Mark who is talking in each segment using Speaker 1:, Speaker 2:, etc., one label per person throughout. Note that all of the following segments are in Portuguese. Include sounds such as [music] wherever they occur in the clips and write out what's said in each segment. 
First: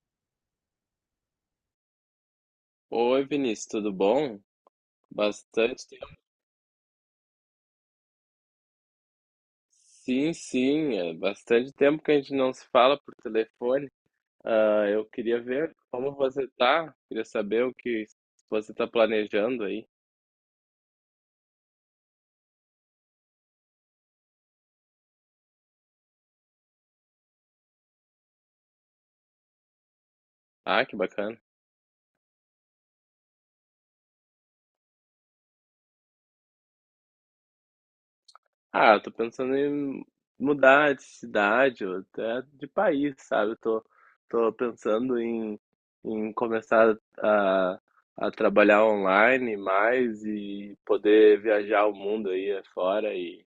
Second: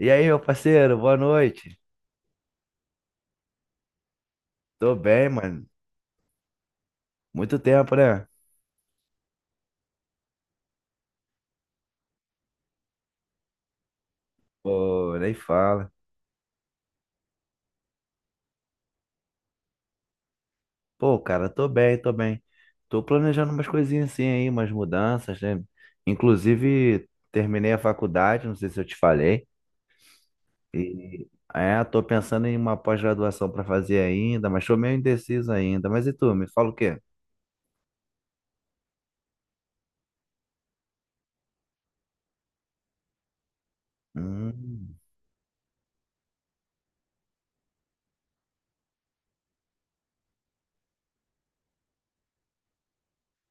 Speaker 1: E aí, meu parceiro, boa noite.
Speaker 2: Oi, Vinícius, tudo bom?
Speaker 1: Tô bem, mano.
Speaker 2: Bastante tempo.
Speaker 1: Muito tempo, né?
Speaker 2: Sim, sim, é bastante tempo que a gente não se fala por telefone. Ah, eu
Speaker 1: Pô, nem
Speaker 2: queria ver
Speaker 1: fala.
Speaker 2: como você tá, queria saber o que você tá planejando aí.
Speaker 1: Pô, cara, tô bem, tô bem. Tô planejando umas coisinhas assim aí, umas mudanças, né? Inclusive, terminei a faculdade, não sei se eu te falei.
Speaker 2: Ah, que
Speaker 1: E
Speaker 2: bacana.
Speaker 1: é, tô pensando em uma pós-graduação pra fazer ainda, mas tô meio indeciso ainda. Mas e tu, me fala o quê?
Speaker 2: Ah, eu tô pensando em mudar de cidade ou até de país, sabe? Tô
Speaker 1: Hum,
Speaker 2: pensando em começar a trabalhar online mais e poder viajar o mundo aí afora e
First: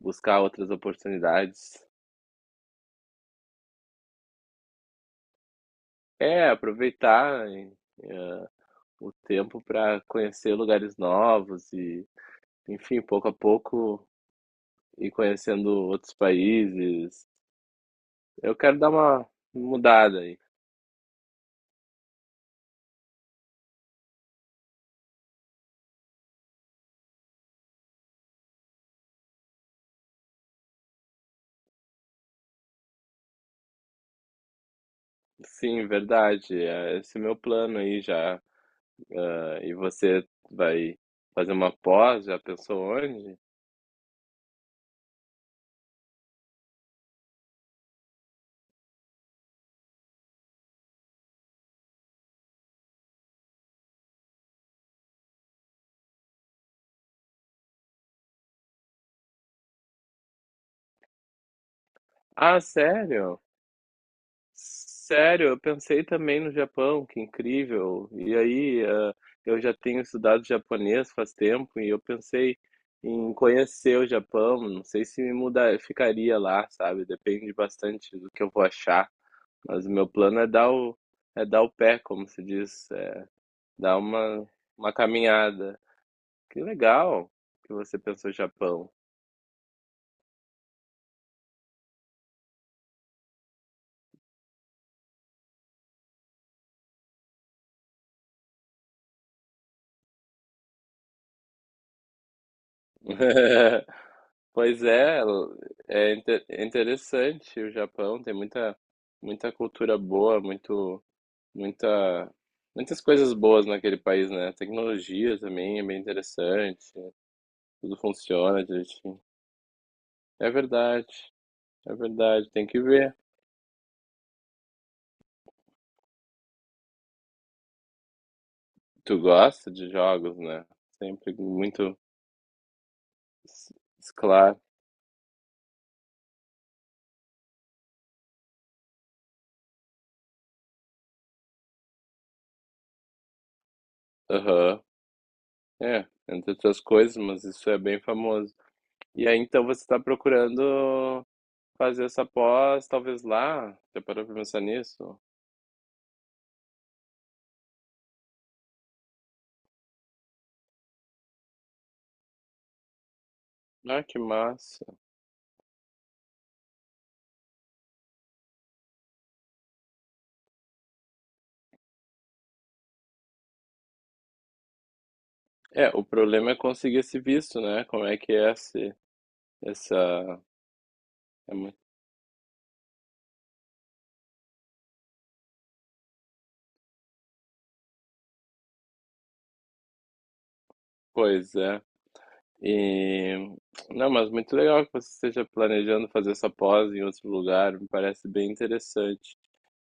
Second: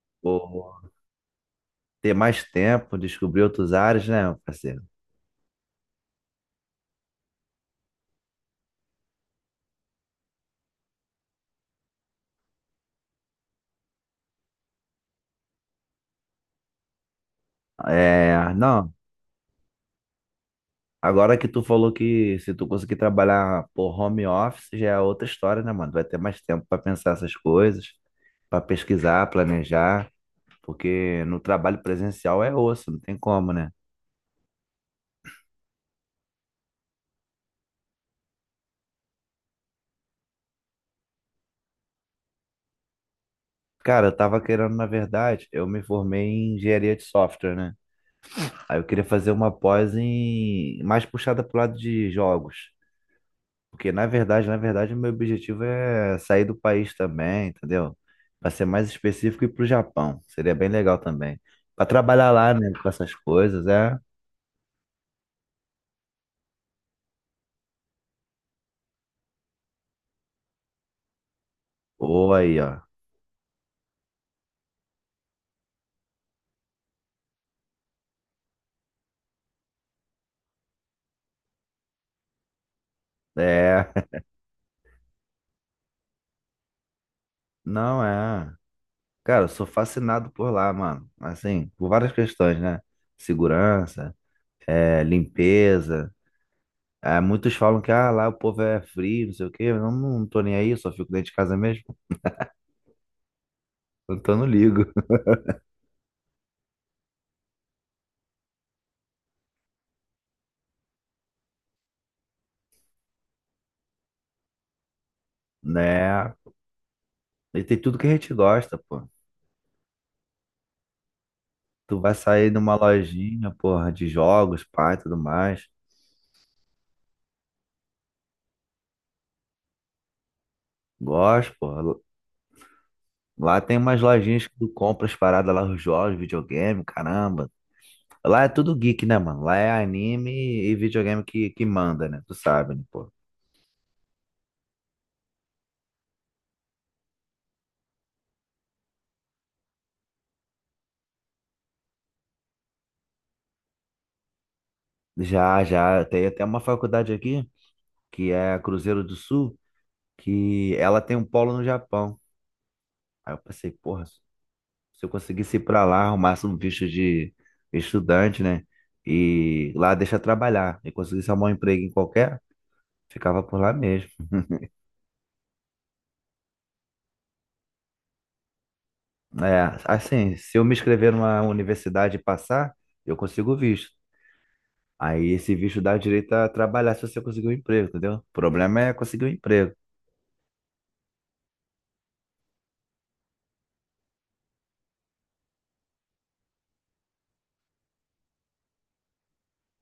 Speaker 2: buscar outras
Speaker 1: Pô,
Speaker 2: oportunidades.
Speaker 1: ter mais tempo, descobrir outros áreas, né, meu parceiro?
Speaker 2: É, aproveitar eh, o tempo para conhecer lugares novos e, enfim, pouco a pouco ir conhecendo outros países.
Speaker 1: É,
Speaker 2: Eu quero dar
Speaker 1: não.
Speaker 2: uma mudada aí.
Speaker 1: Agora que tu falou que se tu conseguir trabalhar por home office, já é outra história, né, mano? Vai ter mais tempo para pensar essas coisas, para pesquisar, planejar, porque no trabalho presencial é osso, não tem como, né?
Speaker 2: Sim, verdade. Esse é meu plano aí já. Ah, e você vai fazer uma pós? Já pensou onde?
Speaker 1: Cara, eu tava querendo, na verdade, eu me formei em engenharia de software, né? Aí eu queria fazer uma pós em mais puxada pro lado de jogos. Porque na verdade, o meu objetivo é sair do país também, entendeu? Para ser mais específico, ir pro Japão. Seria bem legal também. Para trabalhar lá,
Speaker 2: Ah,
Speaker 1: né, com essas
Speaker 2: sério?
Speaker 1: coisas, é.
Speaker 2: Sério, eu pensei também no Japão, que incrível. E aí, eu já tenho estudado japonês faz tempo e eu
Speaker 1: Ou
Speaker 2: pensei
Speaker 1: aí, ó.
Speaker 2: em conhecer o Japão. Não sei se me mudar, ficaria lá, sabe? Depende bastante do que eu vou achar. Mas o meu plano é é dar o pé, como se diz,
Speaker 1: É.
Speaker 2: dar
Speaker 1: [laughs]
Speaker 2: uma, uma caminhada. Que legal que você
Speaker 1: Não
Speaker 2: pensou
Speaker 1: é.
Speaker 2: Japão.
Speaker 1: Cara, eu sou fascinado por lá, mano. Assim, por várias questões, né? Segurança, é, limpeza. É, muitos falam que ah, lá o povo é frio, não sei o quê. Eu não, não tô nem aí, só fico dentro de casa mesmo. Então
Speaker 2: [laughs]
Speaker 1: eu não
Speaker 2: Pois
Speaker 1: ligo,
Speaker 2: é,
Speaker 1: [laughs]
Speaker 2: é interessante o Japão, tem muita, muita cultura boa, muita, muitas coisas boas naquele país, né? Tecnologia também é bem
Speaker 1: né?
Speaker 2: interessante,
Speaker 1: E tem tudo
Speaker 2: tudo
Speaker 1: que a gente
Speaker 2: funciona
Speaker 1: gosta, pô.
Speaker 2: direitinho. É verdade, é
Speaker 1: Tu vai
Speaker 2: verdade,
Speaker 1: sair
Speaker 2: tem
Speaker 1: numa
Speaker 2: que ver.
Speaker 1: lojinha, porra, de jogos, pá, e tudo mais.
Speaker 2: Tu gosta de jogos, né? Sempre
Speaker 1: Gosto, porra.
Speaker 2: muito
Speaker 1: Lá
Speaker 2: s-
Speaker 1: tem umas lojinhas que
Speaker 2: claro.
Speaker 1: tu compra as paradas lá, os jogos, videogame, caramba. Lá é tudo geek, né, mano? Lá é anime e videogame que manda, né? Tu sabe, né, pô?
Speaker 2: Aham, é, entre outras coisas, mas isso é bem famoso. E aí então você está procurando fazer essa pós, talvez lá. Já parou pra pensar nisso?
Speaker 1: Já, já. Tem até uma faculdade aqui, que é a Cruzeiro do Sul, que ela tem um polo no Japão. Aí eu pensei,
Speaker 2: Ah,
Speaker 1: porra,
Speaker 2: que massa.
Speaker 1: se eu conseguisse ir pra lá, arrumasse um visto de estudante, né? E lá deixa trabalhar. E conseguisse arrumar um emprego em qualquer, ficava por lá mesmo.
Speaker 2: É, o problema é conseguir esse visto, né? Como é que é
Speaker 1: É, assim,
Speaker 2: essa.
Speaker 1: se eu me inscrever numa
Speaker 2: É muito.
Speaker 1: universidade e passar, eu consigo o visto. Aí esse visto dá direito a trabalhar se você conseguir um emprego, entendeu? O problema é conseguir um emprego.
Speaker 2: Pois é. E. Não, mas muito legal que você esteja planejando fazer essa pós em outro lugar, me parece bem interessante.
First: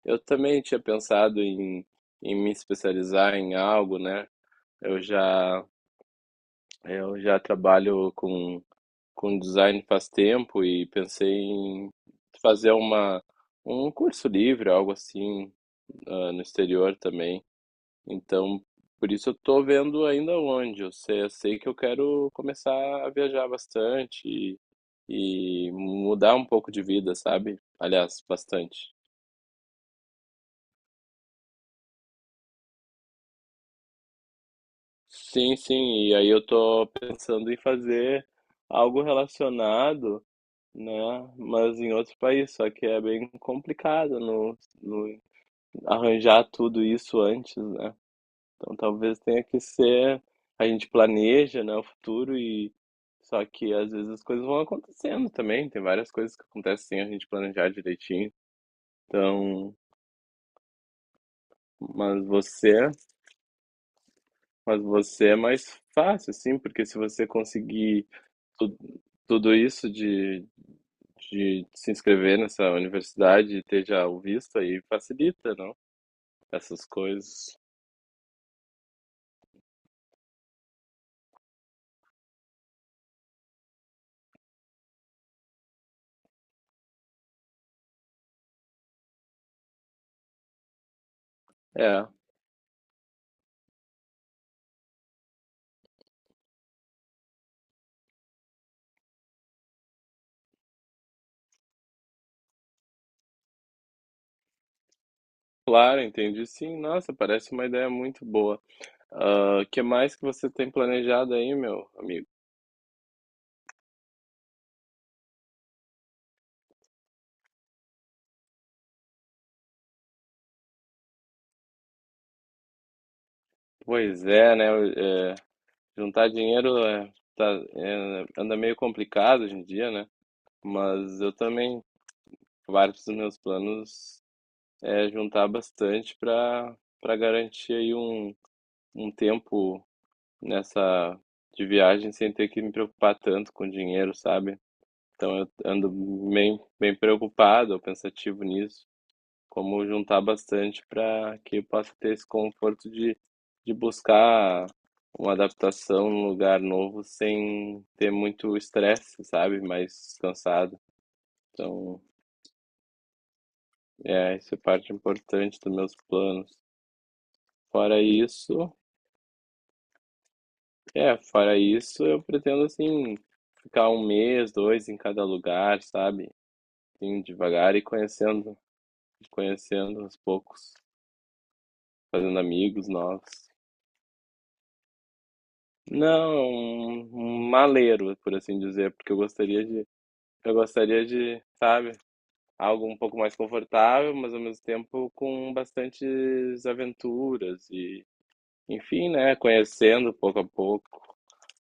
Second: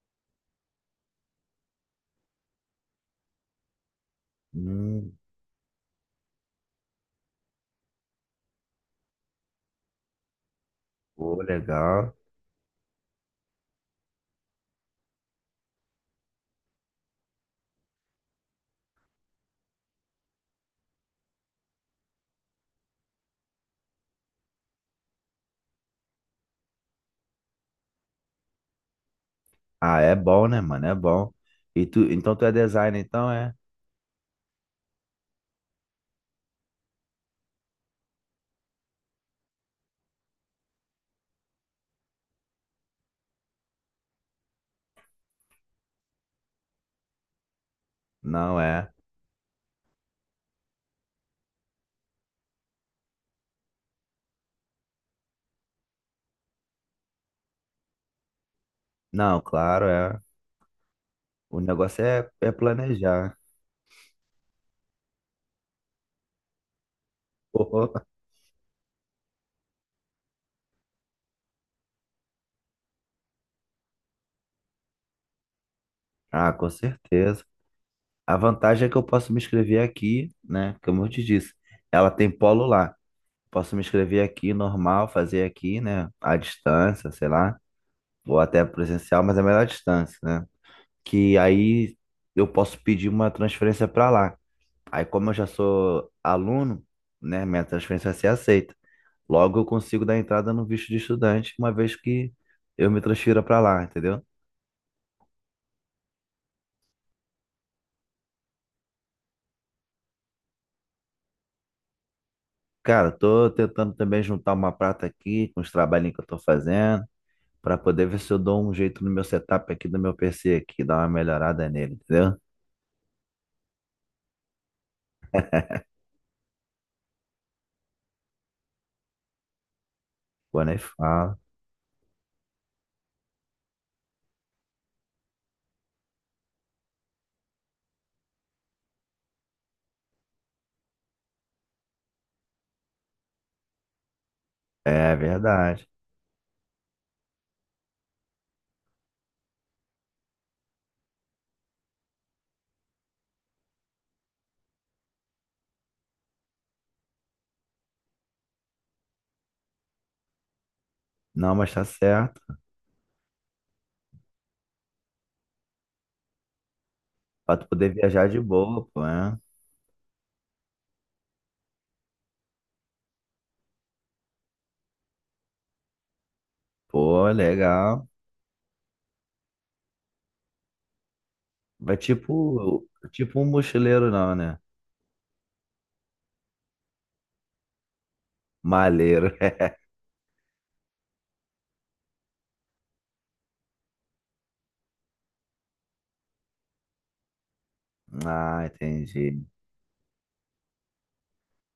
Speaker 2: Eu também tinha pensado em, me especializar em algo, né? Eu
Speaker 1: Hum,
Speaker 2: já, eu já trabalho com design faz tempo e pensei
Speaker 1: Pô,
Speaker 2: em
Speaker 1: legal.
Speaker 2: fazer uma, um curso livre, algo assim, no exterior também. Então, por isso eu tô vendo ainda onde. Eu sei que eu quero começar a viajar bastante e mudar um pouco de vida, sabe? Aliás, bastante.
Speaker 1: Ah, é bom, né, mano? É bom. E tu, então tu é designer, então é?
Speaker 2: Sim, sim, e aí eu tô pensando em fazer algo relacionado, né? Mas em outro país, só que é bem complicado no arranjar tudo isso antes, né?
Speaker 1: Não
Speaker 2: Então
Speaker 1: é.
Speaker 2: talvez tenha que ser, a gente planeja, né, o futuro e só que às vezes as coisas vão acontecendo também, tem várias coisas que acontecem sem a gente planejar direitinho.
Speaker 1: Não,
Speaker 2: Então,
Speaker 1: claro, é. O negócio
Speaker 2: mas
Speaker 1: é, é
Speaker 2: você,
Speaker 1: planejar.
Speaker 2: mas você é mais fácil assim, porque se você conseguir
Speaker 1: [laughs]
Speaker 2: tu- tudo isso de se inscrever nessa universidade e ter já o visto aí facilita, não?
Speaker 1: Ah, com
Speaker 2: Essas
Speaker 1: certeza.
Speaker 2: coisas.
Speaker 1: A vantagem é que eu posso me inscrever aqui, né? Como eu te disse, ela tem polo lá. Posso me inscrever aqui, normal, fazer aqui, né? À distância, sei lá, ou até presencial, mas é melhor à distância, né? Que aí
Speaker 2: É.
Speaker 1: eu posso pedir uma transferência para lá. Aí, como eu já sou aluno, né? Minha transferência vai ser aceita. Logo, eu consigo dar entrada no visto de estudante, uma vez que eu me transfira para lá, entendeu?
Speaker 2: Claro, entendi sim. Nossa, parece uma ideia muito boa. O que mais que você tem planejado aí, meu amigo?
Speaker 1: Cara, tô tentando também juntar uma prata aqui com os trabalhinhos que eu tô fazendo, pra poder ver se eu dou um jeito no meu setup aqui do meu PC aqui, dar uma melhorada nele, entendeu?
Speaker 2: Pois é, né? é, juntar dinheiro anda meio complicado hoje em dia, né?
Speaker 1: Pô, nem
Speaker 2: Mas eu
Speaker 1: fala.
Speaker 2: também, vários dos meus planos é juntar bastante para garantir aí um tempo nessa de viagem sem ter que me preocupar tanto com dinheiro, sabe?
Speaker 1: É
Speaker 2: Então eu
Speaker 1: verdade.
Speaker 2: ando bem, bem preocupado, pensativo nisso. Como juntar bastante para que eu possa ter esse conforto de, buscar uma adaptação num lugar novo sem ter muito estresse, sabe? Mais cansado.
Speaker 1: Não, mas tá
Speaker 2: Então,
Speaker 1: certo.
Speaker 2: isso é parte importante dos meus planos.
Speaker 1: Pra tu poder
Speaker 2: Fora
Speaker 1: viajar de
Speaker 2: isso,
Speaker 1: boa, pô, né?
Speaker 2: eu pretendo, assim, ficar um mês, dois em cada lugar, sabe? Assim,
Speaker 1: Pô,
Speaker 2: devagar e
Speaker 1: legal.
Speaker 2: conhecendo aos poucos,
Speaker 1: Vai
Speaker 2: fazendo
Speaker 1: tipo,
Speaker 2: amigos
Speaker 1: um
Speaker 2: novos.
Speaker 1: mochileiro não, né?
Speaker 2: Não, um maleiro, por assim dizer, porque
Speaker 1: Maleiro. [laughs]
Speaker 2: eu gostaria de, sabe, algo um pouco mais confortável, mas ao mesmo tempo com bastantes aventuras e,
Speaker 1: Ah,
Speaker 2: enfim, né,
Speaker 1: entendi.
Speaker 2: conhecendo pouco a pouco.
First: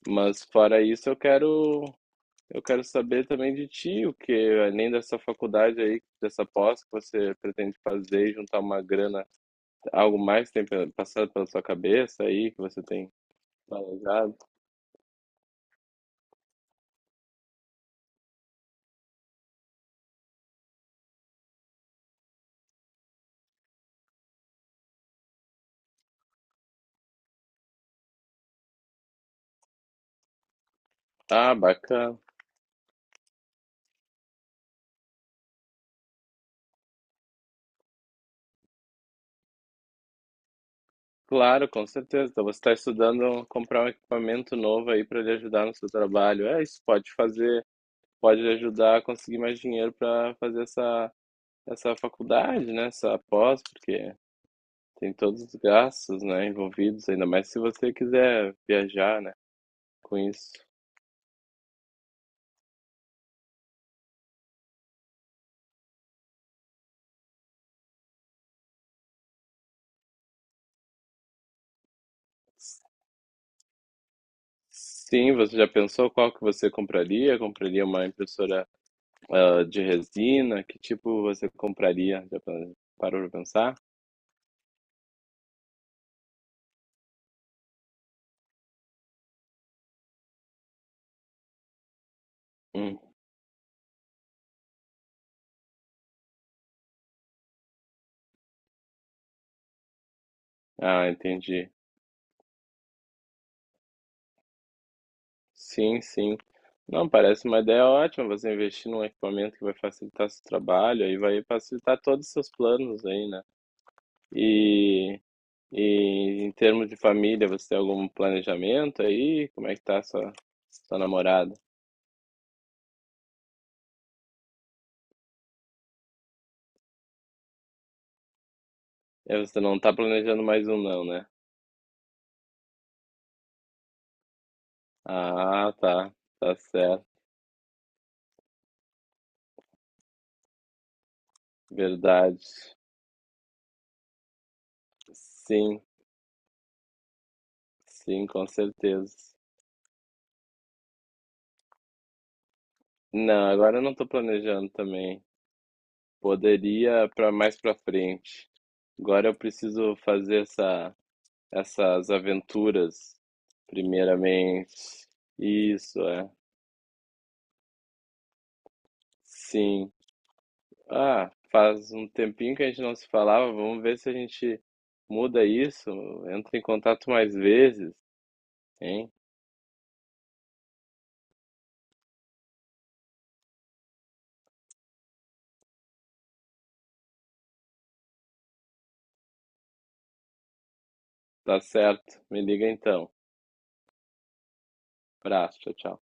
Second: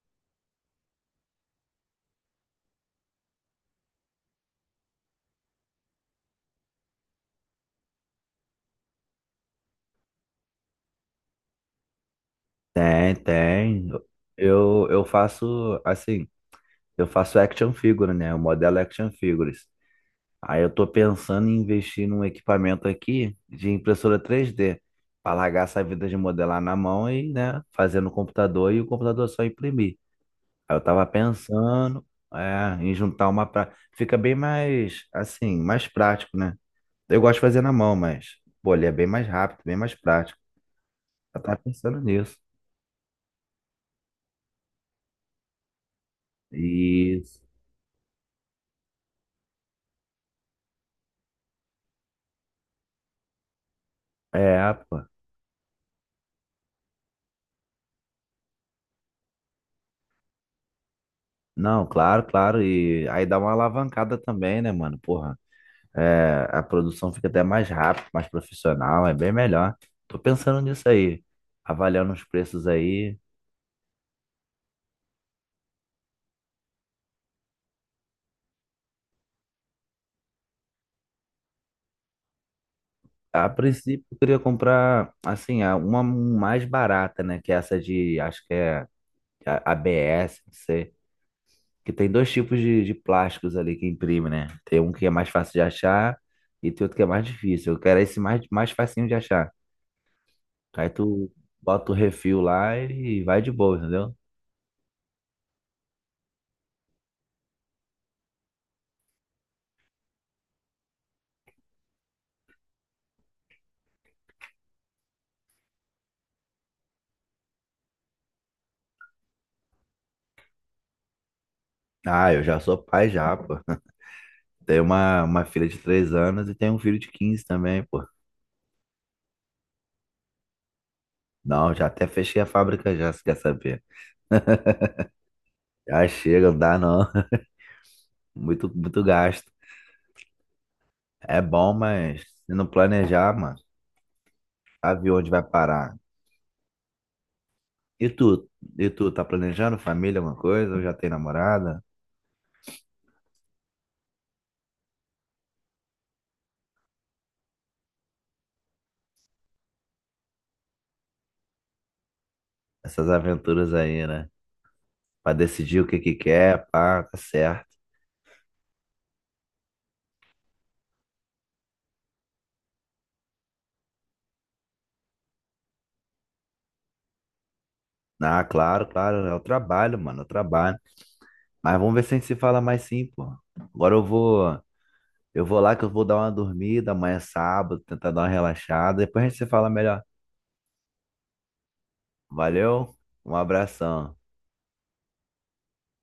Speaker 2: Mas fora isso, eu quero saber também de ti, o que além dessa faculdade aí, dessa pós que você pretende fazer, e juntar uma grana, algo mais tem passado pela sua cabeça aí que você tem
Speaker 1: Tem, tem.
Speaker 2: planejado?
Speaker 1: Eu faço assim, eu faço action figure, né? Eu modelo é action figures. Aí eu tô pensando em investir num equipamento aqui de impressora 3D, para largar essa vida de modelar na mão e, né, fazer no computador e o computador só imprimir. Aí eu tava
Speaker 2: Ah,
Speaker 1: pensando,
Speaker 2: bacana.
Speaker 1: é, em juntar uma pra... Fica bem mais, assim, mais prático, né? Eu gosto de fazer na mão, mas, pô, ele é bem mais rápido, bem mais prático. Eu tava
Speaker 2: Claro, com
Speaker 1: pensando
Speaker 2: certeza.
Speaker 1: nisso.
Speaker 2: Então, você está estudando comprar um equipamento novo aí para lhe ajudar no seu trabalho. É, isso pode
Speaker 1: Isso.
Speaker 2: fazer, pode lhe ajudar a conseguir mais dinheiro para fazer essa faculdade, né? Essa pós, porque
Speaker 1: É, pô.
Speaker 2: tem todos os gastos, né, envolvidos, ainda mais se você quiser viajar, né, com isso.
Speaker 1: Não, claro, claro. E aí dá uma alavancada também, né, mano? Porra. É, a produção fica até mais rápida, mais profissional, é bem melhor. Tô pensando nisso aí, avaliando os preços aí.
Speaker 2: Sim, você já pensou qual que você compraria? Compraria uma impressora, de resina? Que tipo você compraria? Já parou para
Speaker 1: A
Speaker 2: pensar?
Speaker 1: princípio, eu queria comprar, assim, uma um mais barata, né? Que é essa de, acho que é ABS, não sei. Que tem dois tipos de
Speaker 2: Hum.
Speaker 1: plásticos ali que imprime, né? Tem um que é mais fácil de achar e tem outro que é mais difícil. Eu quero esse mais, mais facinho de achar. Aí
Speaker 2: Ah,
Speaker 1: tu
Speaker 2: entendi.
Speaker 1: bota o refil lá e vai de boa, entendeu?
Speaker 2: Sim, sim. Não, parece uma ideia ótima você investir num equipamento que vai facilitar seu trabalho e vai facilitar todos os seus planos aí, né? E, e em termos de família, você tem algum planejamento aí? Como é que tá sua, sua namorada?
Speaker 1: Ah, eu já sou pai já, pô. Tem uma filha de 3 anos e tem um filho de 15 também, pô.
Speaker 2: É, você não tá planejando mais um não, né?
Speaker 1: Não, já até fechei a fábrica já, se quer saber. [laughs]
Speaker 2: Ah,
Speaker 1: Já
Speaker 2: tá.
Speaker 1: chega,
Speaker 2: Tá
Speaker 1: não dá não.
Speaker 2: certo.
Speaker 1: [laughs] Muito, muito gasto. É bom, mas
Speaker 2: Verdade.
Speaker 1: se não planejar, mano, sabe onde vai
Speaker 2: Sim,
Speaker 1: parar. E
Speaker 2: sim,
Speaker 1: tu?
Speaker 2: com
Speaker 1: E tu,
Speaker 2: certeza.
Speaker 1: tá planejando família, alguma coisa? Ou já tem namorada?
Speaker 2: Não, agora eu não tô planejando também. Poderia para mais para frente. Agora eu preciso fazer essas
Speaker 1: Essas
Speaker 2: aventuras,
Speaker 1: aventuras aí, né?
Speaker 2: primeiramente.
Speaker 1: Pra decidir o que
Speaker 2: Isso,
Speaker 1: que
Speaker 2: é.
Speaker 1: quer, pá, tá certo.
Speaker 2: Sim. Ah, faz um tempinho que a gente não se falava. Vamos ver se a gente muda isso. Entra em contato mais vezes,
Speaker 1: Ah, claro,
Speaker 2: hein?
Speaker 1: claro, é o trabalho, mano, é o trabalho. Mas vamos ver se a gente se fala mais sim, pô. Agora eu vou Eu vou lá que eu vou dar uma dormida, amanhã é sábado, tentar dar uma relaxada. Depois a gente se fala melhor.
Speaker 2: Tá certo. Me liga
Speaker 1: Valeu,
Speaker 2: então.
Speaker 1: um abração.
Speaker 2: Abraço, tchau, tchau.